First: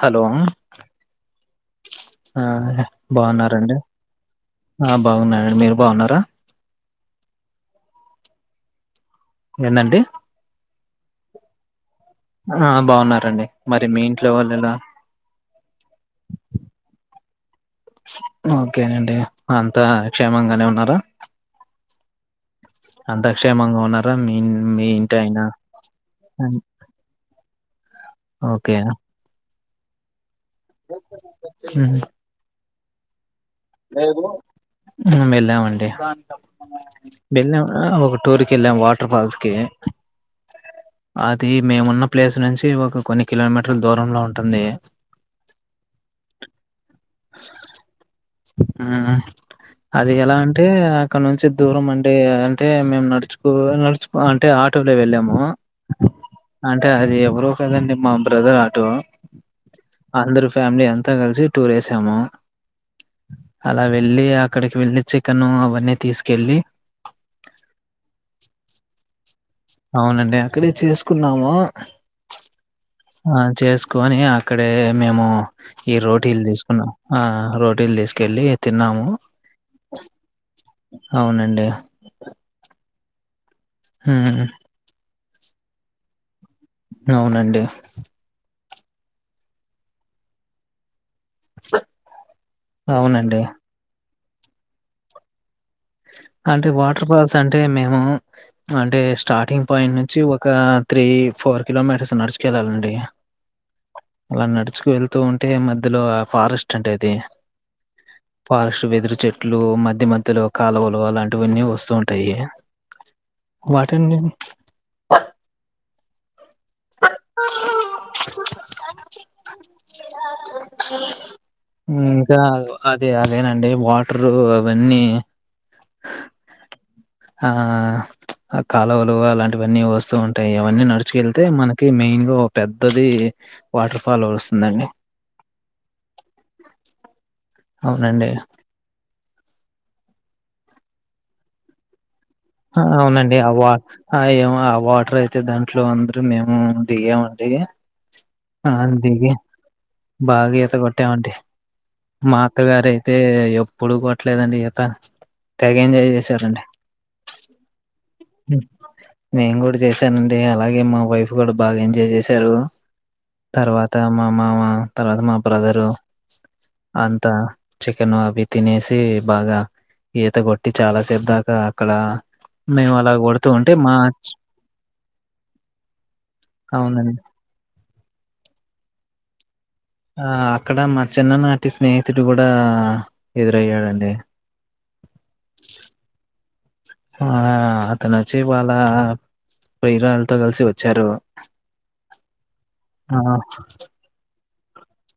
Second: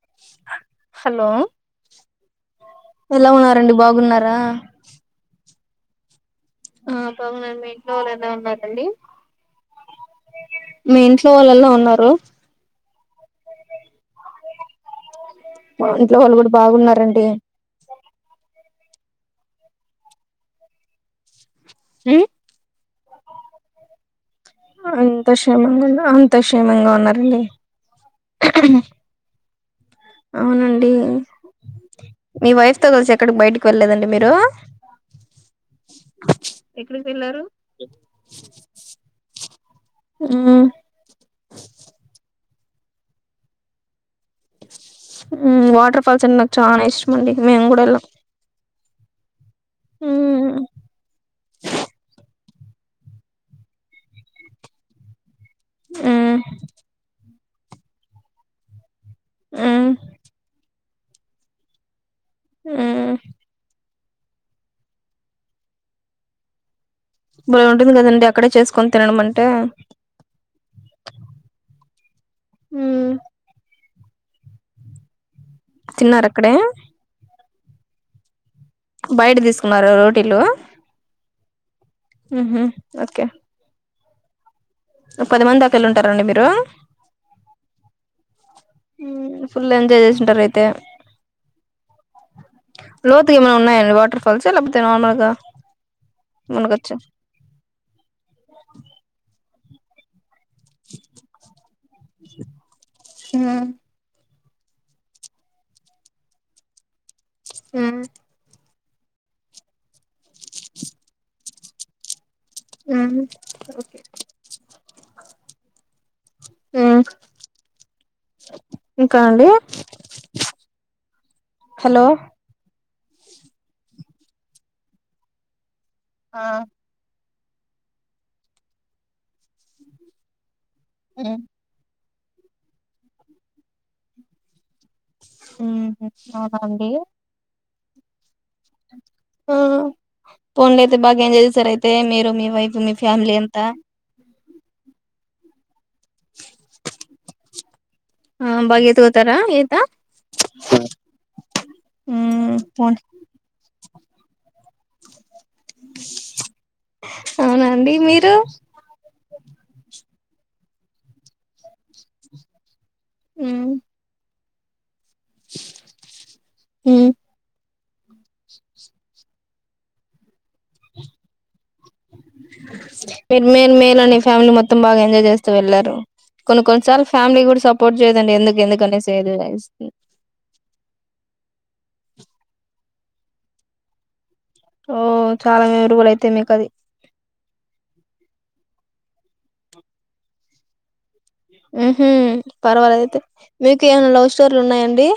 Hello hello ఆ ఎలా ఉన్నారండి బాగున్నారండి. బాగున్నారా ఆ బాగున్నానండి మీరు బావున్నారా ఆ బాగున్నాను మీ ఇంట్లో వాళ్ళు ఎలా ఉన్నారాండి. ఎందండి మీ ఇంట్లో వాళ్ళు ఎలా ఉన్నారు. ఆహా బాగున్నారండి. మరి మీ ఇంట్లో వాళ్ళు ఎలా మా ఇంట్లో వాళ్ళు కూడా బాగున్నారండి. ఓకేనండి అంతా క్షేమంగానే ఉన్నారా హ్మ్ అంత క్షేమంగా ఉన్నారా మీ మీ ఇంటి అంత అయనా క్షేమంగా ఉన్న అంత క్షేమంగా ఉన్నారండి ఓకే అవునండి హ్మ్ దోష వెళ్ళామండి. ఎక్కడికి వెళ్ళారు ఒక టూర్కి వెళ్ళాం వాటర్ ఫాల్స్ కి మ్మ్ అది మేమున్న ప్లేస్ నుంచి ఒక కొన్ని కిలోమీటర్ల దూరంలో ఉంటుంది హ్మ్ వాటర్ ఫాల్స్ నాకు చానా ఇష్టం మేము కూడా వెళ్ళాం. ఆహా అది ఎలా మ్మ్ అంటే అక్కడ నుంచి దూరం అండి. అంటే మేము నడుచుకో నడుచుకో అంటే ఆటోలో వెళ్ళాము మ్మ్ అంటే అది ఎవరు కదండి మా బ్రదర్ ఆటో మ్మ్ అందరు ఫ్యామిలీ అ కలిసి టూర్ వేసాము. ఆ అ వెళ్ళి అక్కడికి వెళ్ళి చికెన్ అవన్నీ తీసుకెళ్ళి భలే ఉంటుంది కదండి. అక్కడే చేసుకొని తినడం మంటే అవునండి అక్కడే చేసుకున్నాము మ్మ్ ఆ చేస్ కొని అక్కడే మేము ఈ తిన్నార రోటీలు అక్కడే తీసుకున్నా ఆ రోటీలు తీసుకెళ్లి బయట తీసుకున్నారా రోటీలు అండి ఉహూ ఓకే ఉహూ పది మంది దాకా వెళ్ళి ఉంటారా అండి మీరు అవునండి ఉమ్ ఫుల్ ఎంజాయ్ చేసింటారు అయితే లోతు అవునండి ఏమన్నా ఉన్నాయా అండి వాటర్ ఫల్స ఆ లేకపోతే నార్మల్గా అంటే మునగొచ్చా వాటర్ ఫాల్స్ అంటే మేము అంటే స్టార్టింగ్ పాయింట్ నుంచి చ్చవ ఒక త్రీ ఫోర్ కిలోమీటర్స్ నడుచుకెళ్ళాలండి ఉమ్ అలా నడుచుకు వెళ్తూ ఉంటే మధ్యలో ఫారెస్ట్ అంటే అది ఉమ్ ఫారెస్ట్ వెదురు చెట్లు మధ్య మధ్యలో కాలవ లు అలాంటివన్నీ వస్తూ ఉంటాయి ఆ వాటిని ఉమ్ ఇంకా అండి హలో ఇంకా అదే అదేనండి వాటరు అవన్నీ ఆ ఆ ప్చ్ కాలువలు అలాంటివన్నీ వస్తూ ఉంటాయి అవన్నీ నడుచుకెళ్తే మనకి మెయిన్ పెద్దది వాటర్ ఫాల్ వస్తుందండి ఉమ్ అవునా అండి అవునండి ఆ పోనిలే అయితే బాగా ఏంజాయ్ చేశారు అయితే మీరు. మీ వైఫ్ మీ ఫ్యామిలీ అవునండి ఆ అంతా వ ఆ ఏ వాటర్ అయి తంది ఇంట్లో అందరు మేము దిగామండి ఆ బాగా దిగి ఎత్తుకుతారా ఈత బాగా ఈత కొట్టామండి మా అత్తగారయితే ఎ పొడుకోవట్లేదండి ఇత తెగ ఎంజాయ్ చేశారండి అవునా అండి మీరు మేము గూడా చేస్ నండి అలాగే మా వైఫ్ కూడా బాగా ఎంజాయ్ చేశారు ఉమ్ తర్వాత మా మామ తర్వాత మా బ్రదరు ఉమ్ అంతా చికెన్ అవి తినేసి బాగా ఈత కొట్టి చాలా సేపు దాకా అక్కడ మేము అలా మీరు కొడుతూ మే ఉంటే మా మేలుని ఫ్యామిలీ మొత్తం బాగా ఎంజాయ్ చేస్తూ వెళ్లారు కొన్ని కొన్నిసార్లు అవునండి. ఫ్యామిలీ కూడా సపో సపోర్ట్ చేయదండి ఎందుకు ఎందుకునేసి ఏదో ఆ అక్కడ మా చిన్ననాటి స్నేహితుడు కూడా ఎదురయ్యాడండి. ఓ చాలా మేమరబుల్ అయితే మీకు అది ఆ! పోయిరా అంత కలిసి వచ్చారు. హ్మ్ హు ఆ! పర్వాలేదయితే మీకు ఏమన లవ్ స్టో టోర్లు ఉన్నాయండి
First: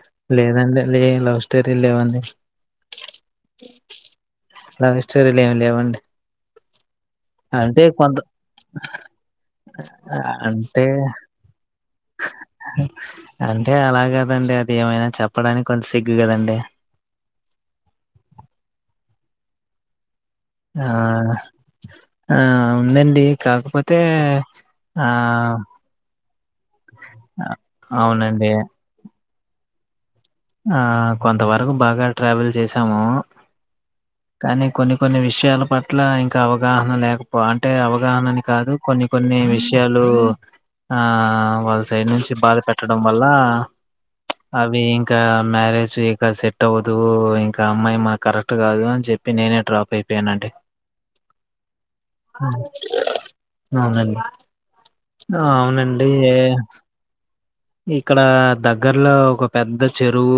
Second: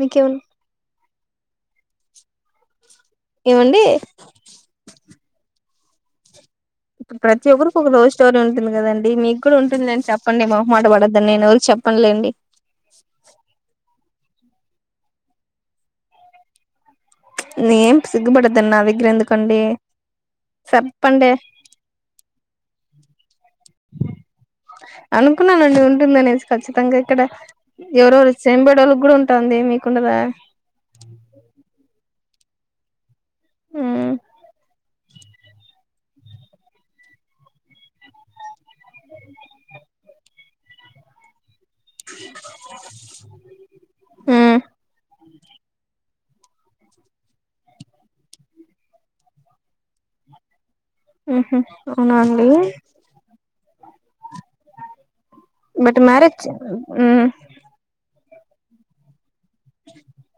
మీకేమ లేదండి లే లవ్ స్టోరీలు లేవండి ఏమండి లవ్ స్టోరీలు ఏం లేవండి ఇప్పుడు ప్రతి ఒక్కరికి అంటే ఒక లవ్ కొంత స్టోరీ ఉంటుంది కదండి మీకు కూడా ఉంటుంది అని చెప్పండి అంటే మోహమాట పడొద్దని నేను ఎరు చెప్ అంటే అలా కాదు కదండి అది ఏమైనా చెప్పడానికి కొంత సిగ్గు కదండి నేేం సిగ్గుపడద్దన్ నా దగ్గర ఎందుకండి ఆ చెప్పండి ఆ ఉందండి కాకపోతే ఆ అనుకున్నానండి ఉంటుందనేసి ఖచ్చితంగా ఇక్కడ అ అవునండి ఉంటుంది మీకుండదా ఆ కొంతవరకు బాగా ట్రావెల్ చేసాము ఉమ్ కానీ కొన్ని కొన్ని విషయాల పట్ల ఇంకా అవగాహన లేకపో అంటే అవగాహనని కాదు కొన్ని కొన్ని విషయాలు ఆ వాళ్లు సైడ్ నుంచి బాధ పెట్టడం వల్ల ఉమ్ అవీ ఇంకా మ్యారేజ్ ఇక సెట్ అవ్వదు ఇంకా అమ్మాయి మన కరెక్ట్ కాదు అని చెప్పి నేనే డ్రాప్ అయిపోయనండి హ్మ్ హు అవునా అండి అవునండి ఆ, బట్ అవునండి మ్యారేజ్ ఏ- చే హ్మ్ ఇక్కడ దగ్గర్లో ఒక పెద్ద చెరువు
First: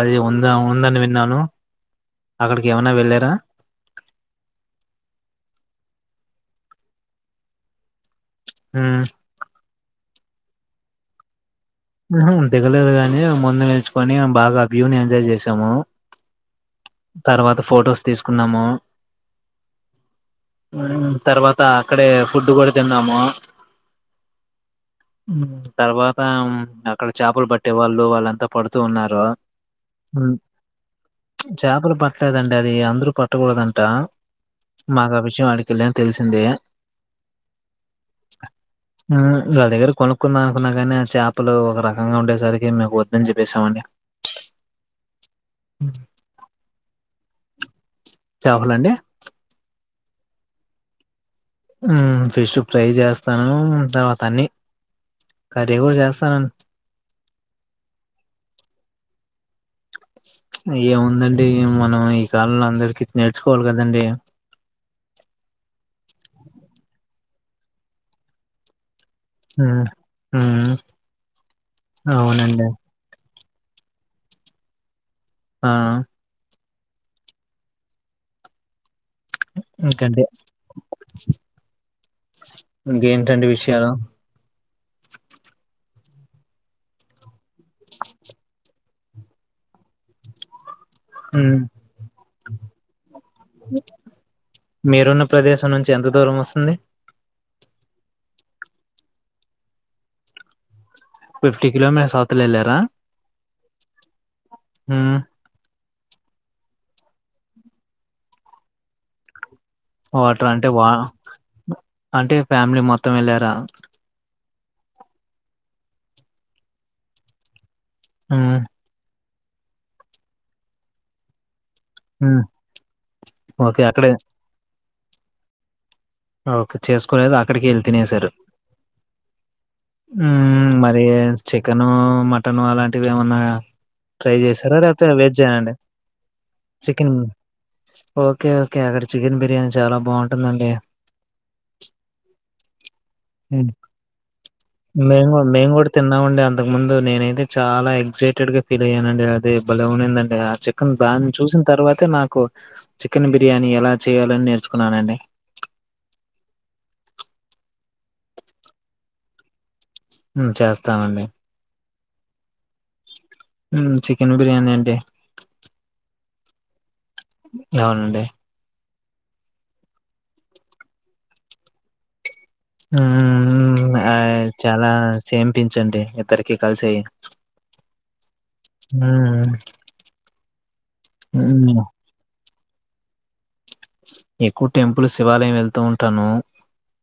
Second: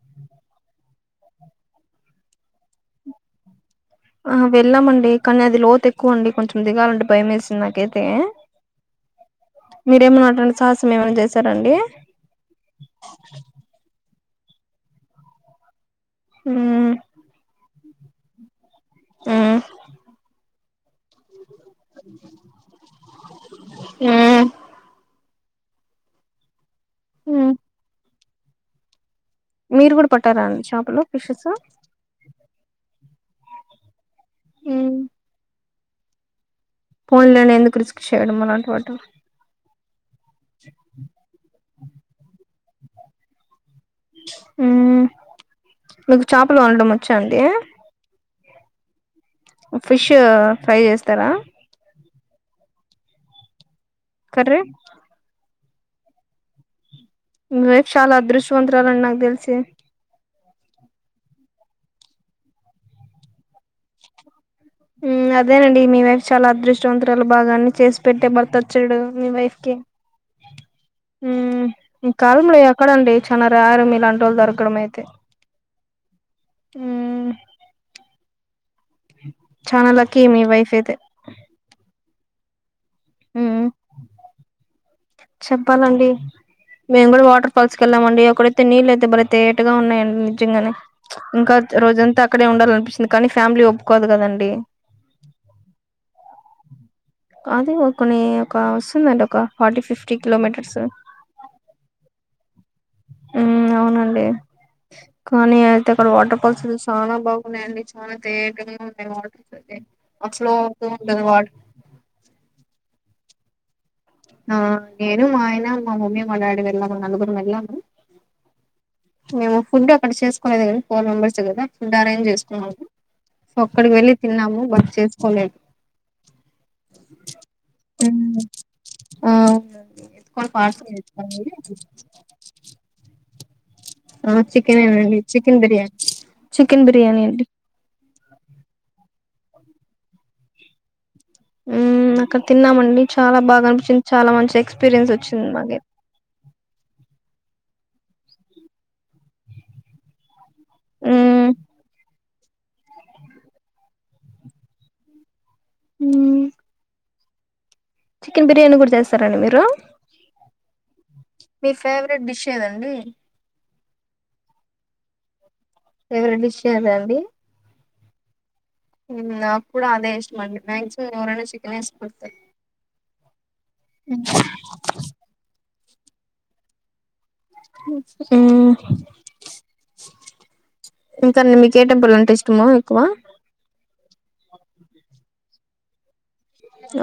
అది ఉందా ఉందని విన్నాను అక్కడికి ఏమన్నా వెళ్ళారా ఆ వెళ్ళామండి కానీ అది లోతు ఎక్కువ అండి కొంచెం దిగాలండి భయం వేసింది నాకేతే ఆ ఉమ్ మీరేం రెండు సాలు మేమేం చెస్ హ్మ్ హు దిగలేదు గాని మొన్న తెచ్చుకొని బాగా వ్యూ నీ ఎంజాయ్ జెసాము ఉమ్ తర్వాత ఫోటోస్ తీసుకున్నాము ఉమ్ మ్మ్ తర్వాత అక్కడే ఫుడ్ కూడా తిన్నాము మ్మ్ తర్వాత ము అక్కడ చాపలు ఉమ్ పట్టే వాళ్ళు వాళ్ళంత త పడుతూ ఉన్నారూ మీరు కూడా పట్టారా అండి చాపలు ఫిషెస్ చేపలు పట్టలేదండి అది అందరూ పట్టకూడదంట మాకు ఆ విషయం ఆడికెళ్లాక తెలిసిందే ఫోన్లోనే ఎందుకు రిస్క్ చేయడం అలాంటి వాటి హ్మ్ వల దగ్గర కొనుకున్నామకున్న కానీ ఆ చాప్ ఒక రకంగా ఉండేసరికి మకు వద్దని చెప్పేసామండి మ్మ్ ఉమ్ మీకు చాపలు వండడం వచ్చ అండి చాపలండి ఫిష్ ఫ్రై చేస్తారా మ్మ్ ఫిష్ ఫ్రై చేస్తానూ త తన్ని కర్రీ కర్రి కూడా జెస్తానండి మీ వైఫ్ చాలా అదృష్టవంతురాలండి నాకు తెలిసి ఏముందండి మనం ఈ కాలంలో అందరికి నేర్చుకోవలి కదండి మ్మ్ అద్ అదేనండి మీ వైఫ్ చాల అదృష్టవన్త్ వంటలు భాగా అన్ని చేసి పెట్టే భర్తొచ్చాడు మీ వైఫ్కిి మ్మ్ మ్మ్ ఇంకాాలముడి అవునండి అక్కడ అండి చా రారు ఇలా అంటి వాళ్ళు దొరకడం అయితే ఆ మ్మ్ చనా లక్కీ ఇంకంటే మీ వైఫ్ అయితే ఇంకేంటండి ఉమ్ విషయాలు చెప్పాలండి మేము కూడా వాటర్ ఫాల్స్క్ వెళ్ళాం అండి అక్కడైతే నీళ్ళు [unintelligible] ఇ బల తేటగా ఉన్నాయండి నిజంగానే ఇంకా మ్మ్ రోజంతా అక్కడే ఉండాలనిపిస్తుింది కానీ ఫ్యామిలీ ఒప్పుకోదు కదండి మీరున్న ప్రదేశం నుంచి ఎంత దూరం వస్తుంది అదే కొన్ని ఒక వస్తుందండి ఒక forty fifty kilometres fifty kilometre అవుతలేద్ లే ఉ అవునండి మ్మ్ కోనీ యత్ ఇక్కడ వాటర్ ఫాల్స్ చానా బాగున్నాయండి చాలా తేటగా ఉన్నాయి వాటర్ అయితే ఆ వాటర్ ఫ్లో అంటే అవుతూ వా ఉంటది వాటర్ అంటే ఫ్యామిలీ మొత్ మొత్తం మే లేరా ఆ నేను మా ఆయన మా మమ్మీ మా డాడీ వెళ్ళాము నలుగురం వెళ్ళాము ఉ మేము ఫుడ్ అక్కడ చేసుకునేది గదా ఫోర్ మెంబర్స్ గదా ఫుడ్ అరేంజ్ మ్మ్ చేసుకున్నాము సో ఓకే అక్కడికి అక్కడే వెళ్ళి తిన్నాము బస్ చేసుకోలేద్ ఓకే చేసుకోలేదు అక్కడికే వెళ్ళి ఉమ్ తినేసారు ఆ అవునండి. ఉ ఎత్తుకొని పార్సల్ మరి ఏ తెచ్చుకొని చికెను మటన్ అలాంటివి ఏం ఉన్నాయా ఆ ట్రై చేశారా చికెన్ లేకపోతే ఏనండి వెజ్ చికెన్ అండి బిర్యానీ చికెన్ బిర్యానీ అండి okay okay other chicken biryani చాలా బాగుంటుందండి ఉ అక్కడ తిన్నామండి చాలా బాగా అనిపించింది చాలా మంచి ఎక్స్పీరియన్స్ మేము వచ్చింది మేము మాగే కూడా తిన్నామండి అంతకు ముందు నేనైతే చాలా ఎక్సైటెడ్ గా ఫీల్ అయ్యానండి అది బలే ఉండింది అండే చికన్ దాన్ని మ్మ్ చూసిన తర్వాతే నాకు కోన్ చికెన్ బిర్యానీ ఎలా చేయాలని నేర్చుకున్నానండి ఉ చికెన్ బిర్యానీ గూడ చేస్తారండి మీరు ఉ చేస్తానండి మీ ఫేవరెట్ డిష్ ఏదండి ఉ చికెన్ బిర్యానీ అంటే ఫేవరెట్ డిష్ ఏదండి నవునండి నాకు కూడా అదే ఇష్టమండి మ్యాక్సి ఏవరన్న చికెన్ ఏస్ కుడుతే అ ఆ చాలా చెంపిన్ చండి ఇద్దరికి కలిసి ఉ హ్మ్. ఇంకా మీకు హ్మ్. ఏ టెంపుల్ అంటే ఇష్టమో కువా ఎక్కువ టెంపుల్ శివాలయం వెళ్తూ ఉంటాను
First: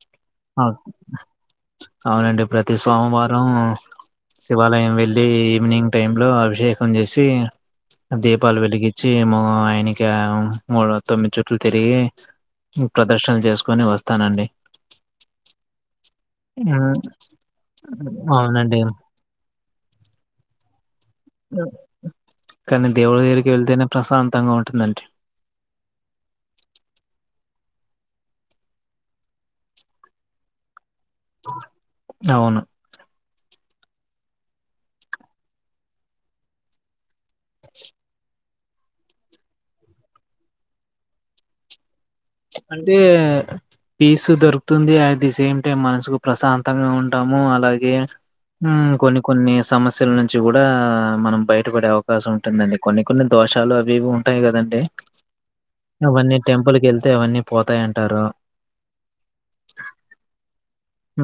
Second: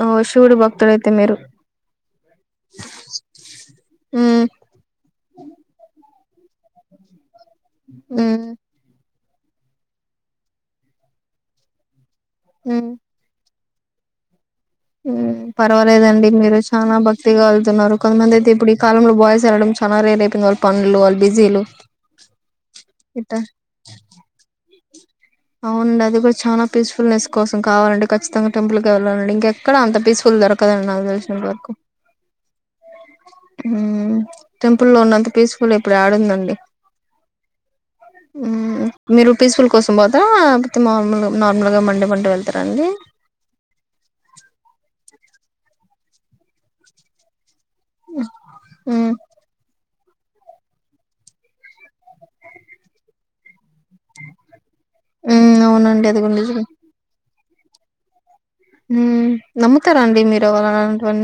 ఓ శివుడు అక్ భక్తుడయితే మీరు అవునండి ప్రతి సోమవారం మ్మ్ శివాలయం వెళ్ళి ఈవినింగ్ టైం లో అభిషేకం చేసి మ్మ్ దీపాలు వెలిగిచ్చి ఏమో ఆయనక మూడు తొమ్మిది చెప్ చుట్టూ తిరిగే నువ్ ప్రదర్శనలు జేస్ కొని వస్తానండి ఉ పర్వాలేదండి మీరు చానా భక్తిగా వెళ్తున్నారు కొంతమంది అయితే ఇప్పుడు ఈ అవునండి కాలంలో బాయ్స్ వెళ్డం చాలా రేర్ అయిపోంది గా పండ్లు అల్ అ కానీ దేవుళ ఇట్టా దగరికి వెళ్తేనే ప్రశాంతంగా ఉంటుందండి అవునండి అది కూడా చాలా పీస్ఫుల్నెస్ కోసం కావాలండి కచ్చితంగా టెంపుల్కి వెళ్ళాలండి ఇంకెక్కడ అంత పీస్ఫుల్ దొరకదండి నా తెలిషినంత వర్కు అవును ఊ టెంపుల్ లో ఉన్నంత పీస్ఫుల్ ఇప్పుడు ఆడుందండి స్ [unintelligible] ఊ మీరు పీస్ఫుల్ కోసం పోతా లేపోతే నార్మల్ నార్మల్ గా మండే మ అంటే పీసు దొరుకుతుంది అ ది సేమ్ టైమ్ మనసుకు ప్రశాంతంగా ఉంటాము అలా గె ఊ మ్మ్ కొన్ని కొన్ని సమస్ సెల్ నుంచి కూడా మనం బయటపడే అవకాశం ఉంటుందండి కొన్ని కొన్ని దోష లు అవి ఇవి ఉంటాయి కదండి మ్మ్ అవునండి అది కూడా అవన్నీ నిజమే టెంపుల్ కెళ్ అన్నీ పోతాయంటారు మ్మ్ నమ్ముతారా అండి మీరు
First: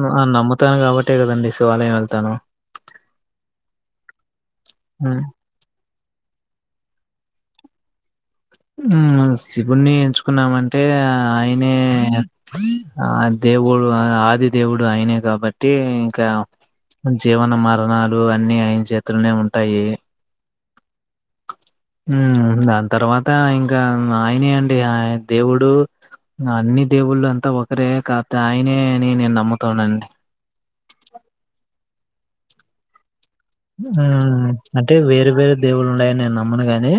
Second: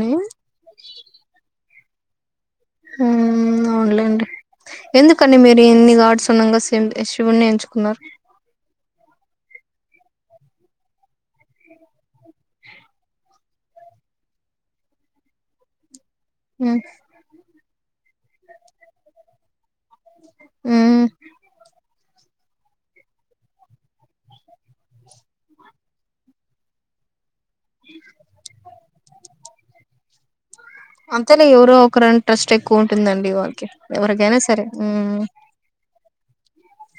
ఉ ఆ నమ్మతాను కాబట్టే కదండి శివాలయం వెళ్తాను ఊ అవునులేండి ఎందుకండి మీరు ఇన్ని వాడ్ సున్నంగా శివ్ శివుణ్ని ఎయించుకున్నారు ఊ శివునే ఎంచుకున్నామంటే ఆయనే ఆ దేవుడు ఆది దేవుడు అయినే కాబట్టి క మ్మ్ జీవన మరణాలు లు అన్ని అయన చేతులోనే ఉంటాయి ఊ ఊ దాని తర్వాత ఇంకా ఆయనే అండి ఆ దేవుడు అన్ని దేవుళ్ళు అం త ఒకరే కాతే ఆయనే అని నేను నమ్ముతానండి అంతేనే ఎవరో ఒకరుంట్రెస్ట్ ఎక్కువ ఉంటుందండి ఇవ ఆ అంటే వేరే వేరే దేవుళ్ళు ఉండాయన్ నేను నమ్మను గాని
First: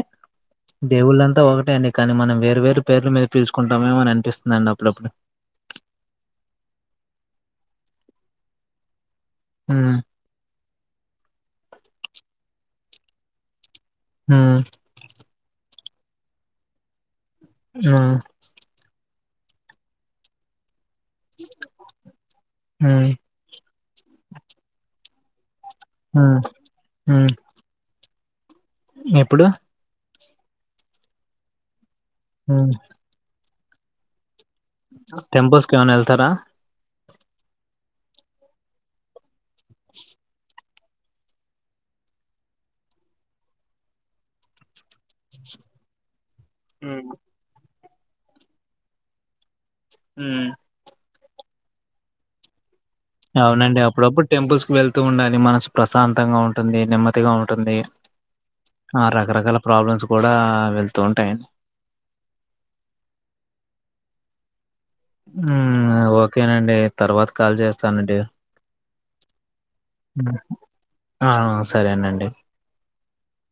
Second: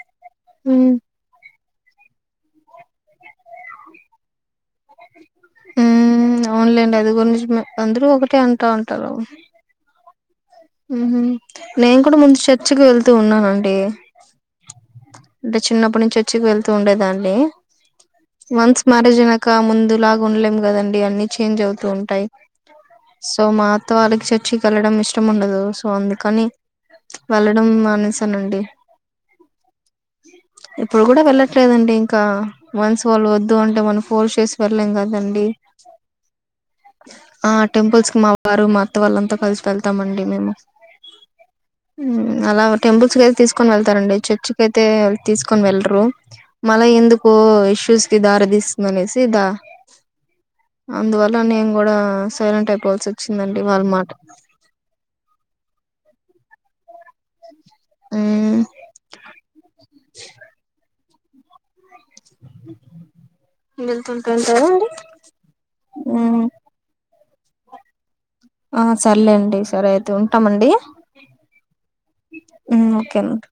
ఉమ్ దేవుళ్ళంతా ఒక టే అండి కానీ మనం వేరు వేరు పేర్ల మీద పిలుచుకుంటమెమో అని అనిపిస్తుంది అండి అప్పుడప్పుడు ఊ అవునులేండి అది గూడ నిజమే అందరూ ఒకటే అంటా ఉంటారు ఉ నేన్ కూడా ముంద చె [unintelligible] వెళ్తూ ఉన్నానండి మ్మ్ అంటే చిన్నప్పటి నుంచి చేర్చికి వెళ్తూ ఉండేదాన్ని హ్మ్ వన్స్ మ్యారేజ్ అయ్యినక్ ఇంకా ముందు లాగా ఉండలేం కదండి అన్ని చేంజ్ అవుతూ ఉంటాయి హ్మ్ సో మాతో వాళ్ళకి చేర్చి కి వెళ్ళడం ఇష్ట ఇష్టము ఉండదు ఉంది హ్మ్ కాని హ్మ్. వెళ్ళడం మన అనండి ఎప్పుడు ఇప్పుడు కూడా వెళ్ళట్లేదండి హ్మ్. వన్స్ వాళ్ళు వద్ [unintelligible] అంటే మన ఫోర్ చేస్ [unintelligible] కదండి టెంపుల్స్‌కి ఏమైనా ఎళ్తారా? టెపుల్స్ మా వారు మా అత్త వాళ్లంతా కలిసు వెళ్తామండి మేము అలా టెంపుల్స్ అయితే తీసుకుని వెళ్తారండి చర్చి [unintelligible] తీసుకని వెళ్లరు మళ ఎందుకు చూస్కి [unintelligible] తీస్తుందనేసి ఇదా మ్మ్ అందువల్ల నేను కూడా సైలెంట్ అయిపో అవునండి అప్పుడప్పుడు టెంపుల్స్ కి వెళ్తూ ఉండాలి మనసు ప్రశాంతంగా ఉంటుంది నెమ్మదిగా ఉంటుం ఉంటుంది మ్మ్ ఆ రకరకాల ప్రాబ్లమ్స్ కూడా వెళ్తు తూంటాయని వెళ్తుంటారా [unintelligible] ఓకేనండి తర్వాత కాలు చేస్తానండి ఆ సరలే అండి సరే అయితే హ్మ్. ఉంటామండి ఆ! సరేనండి. ఓకేనండి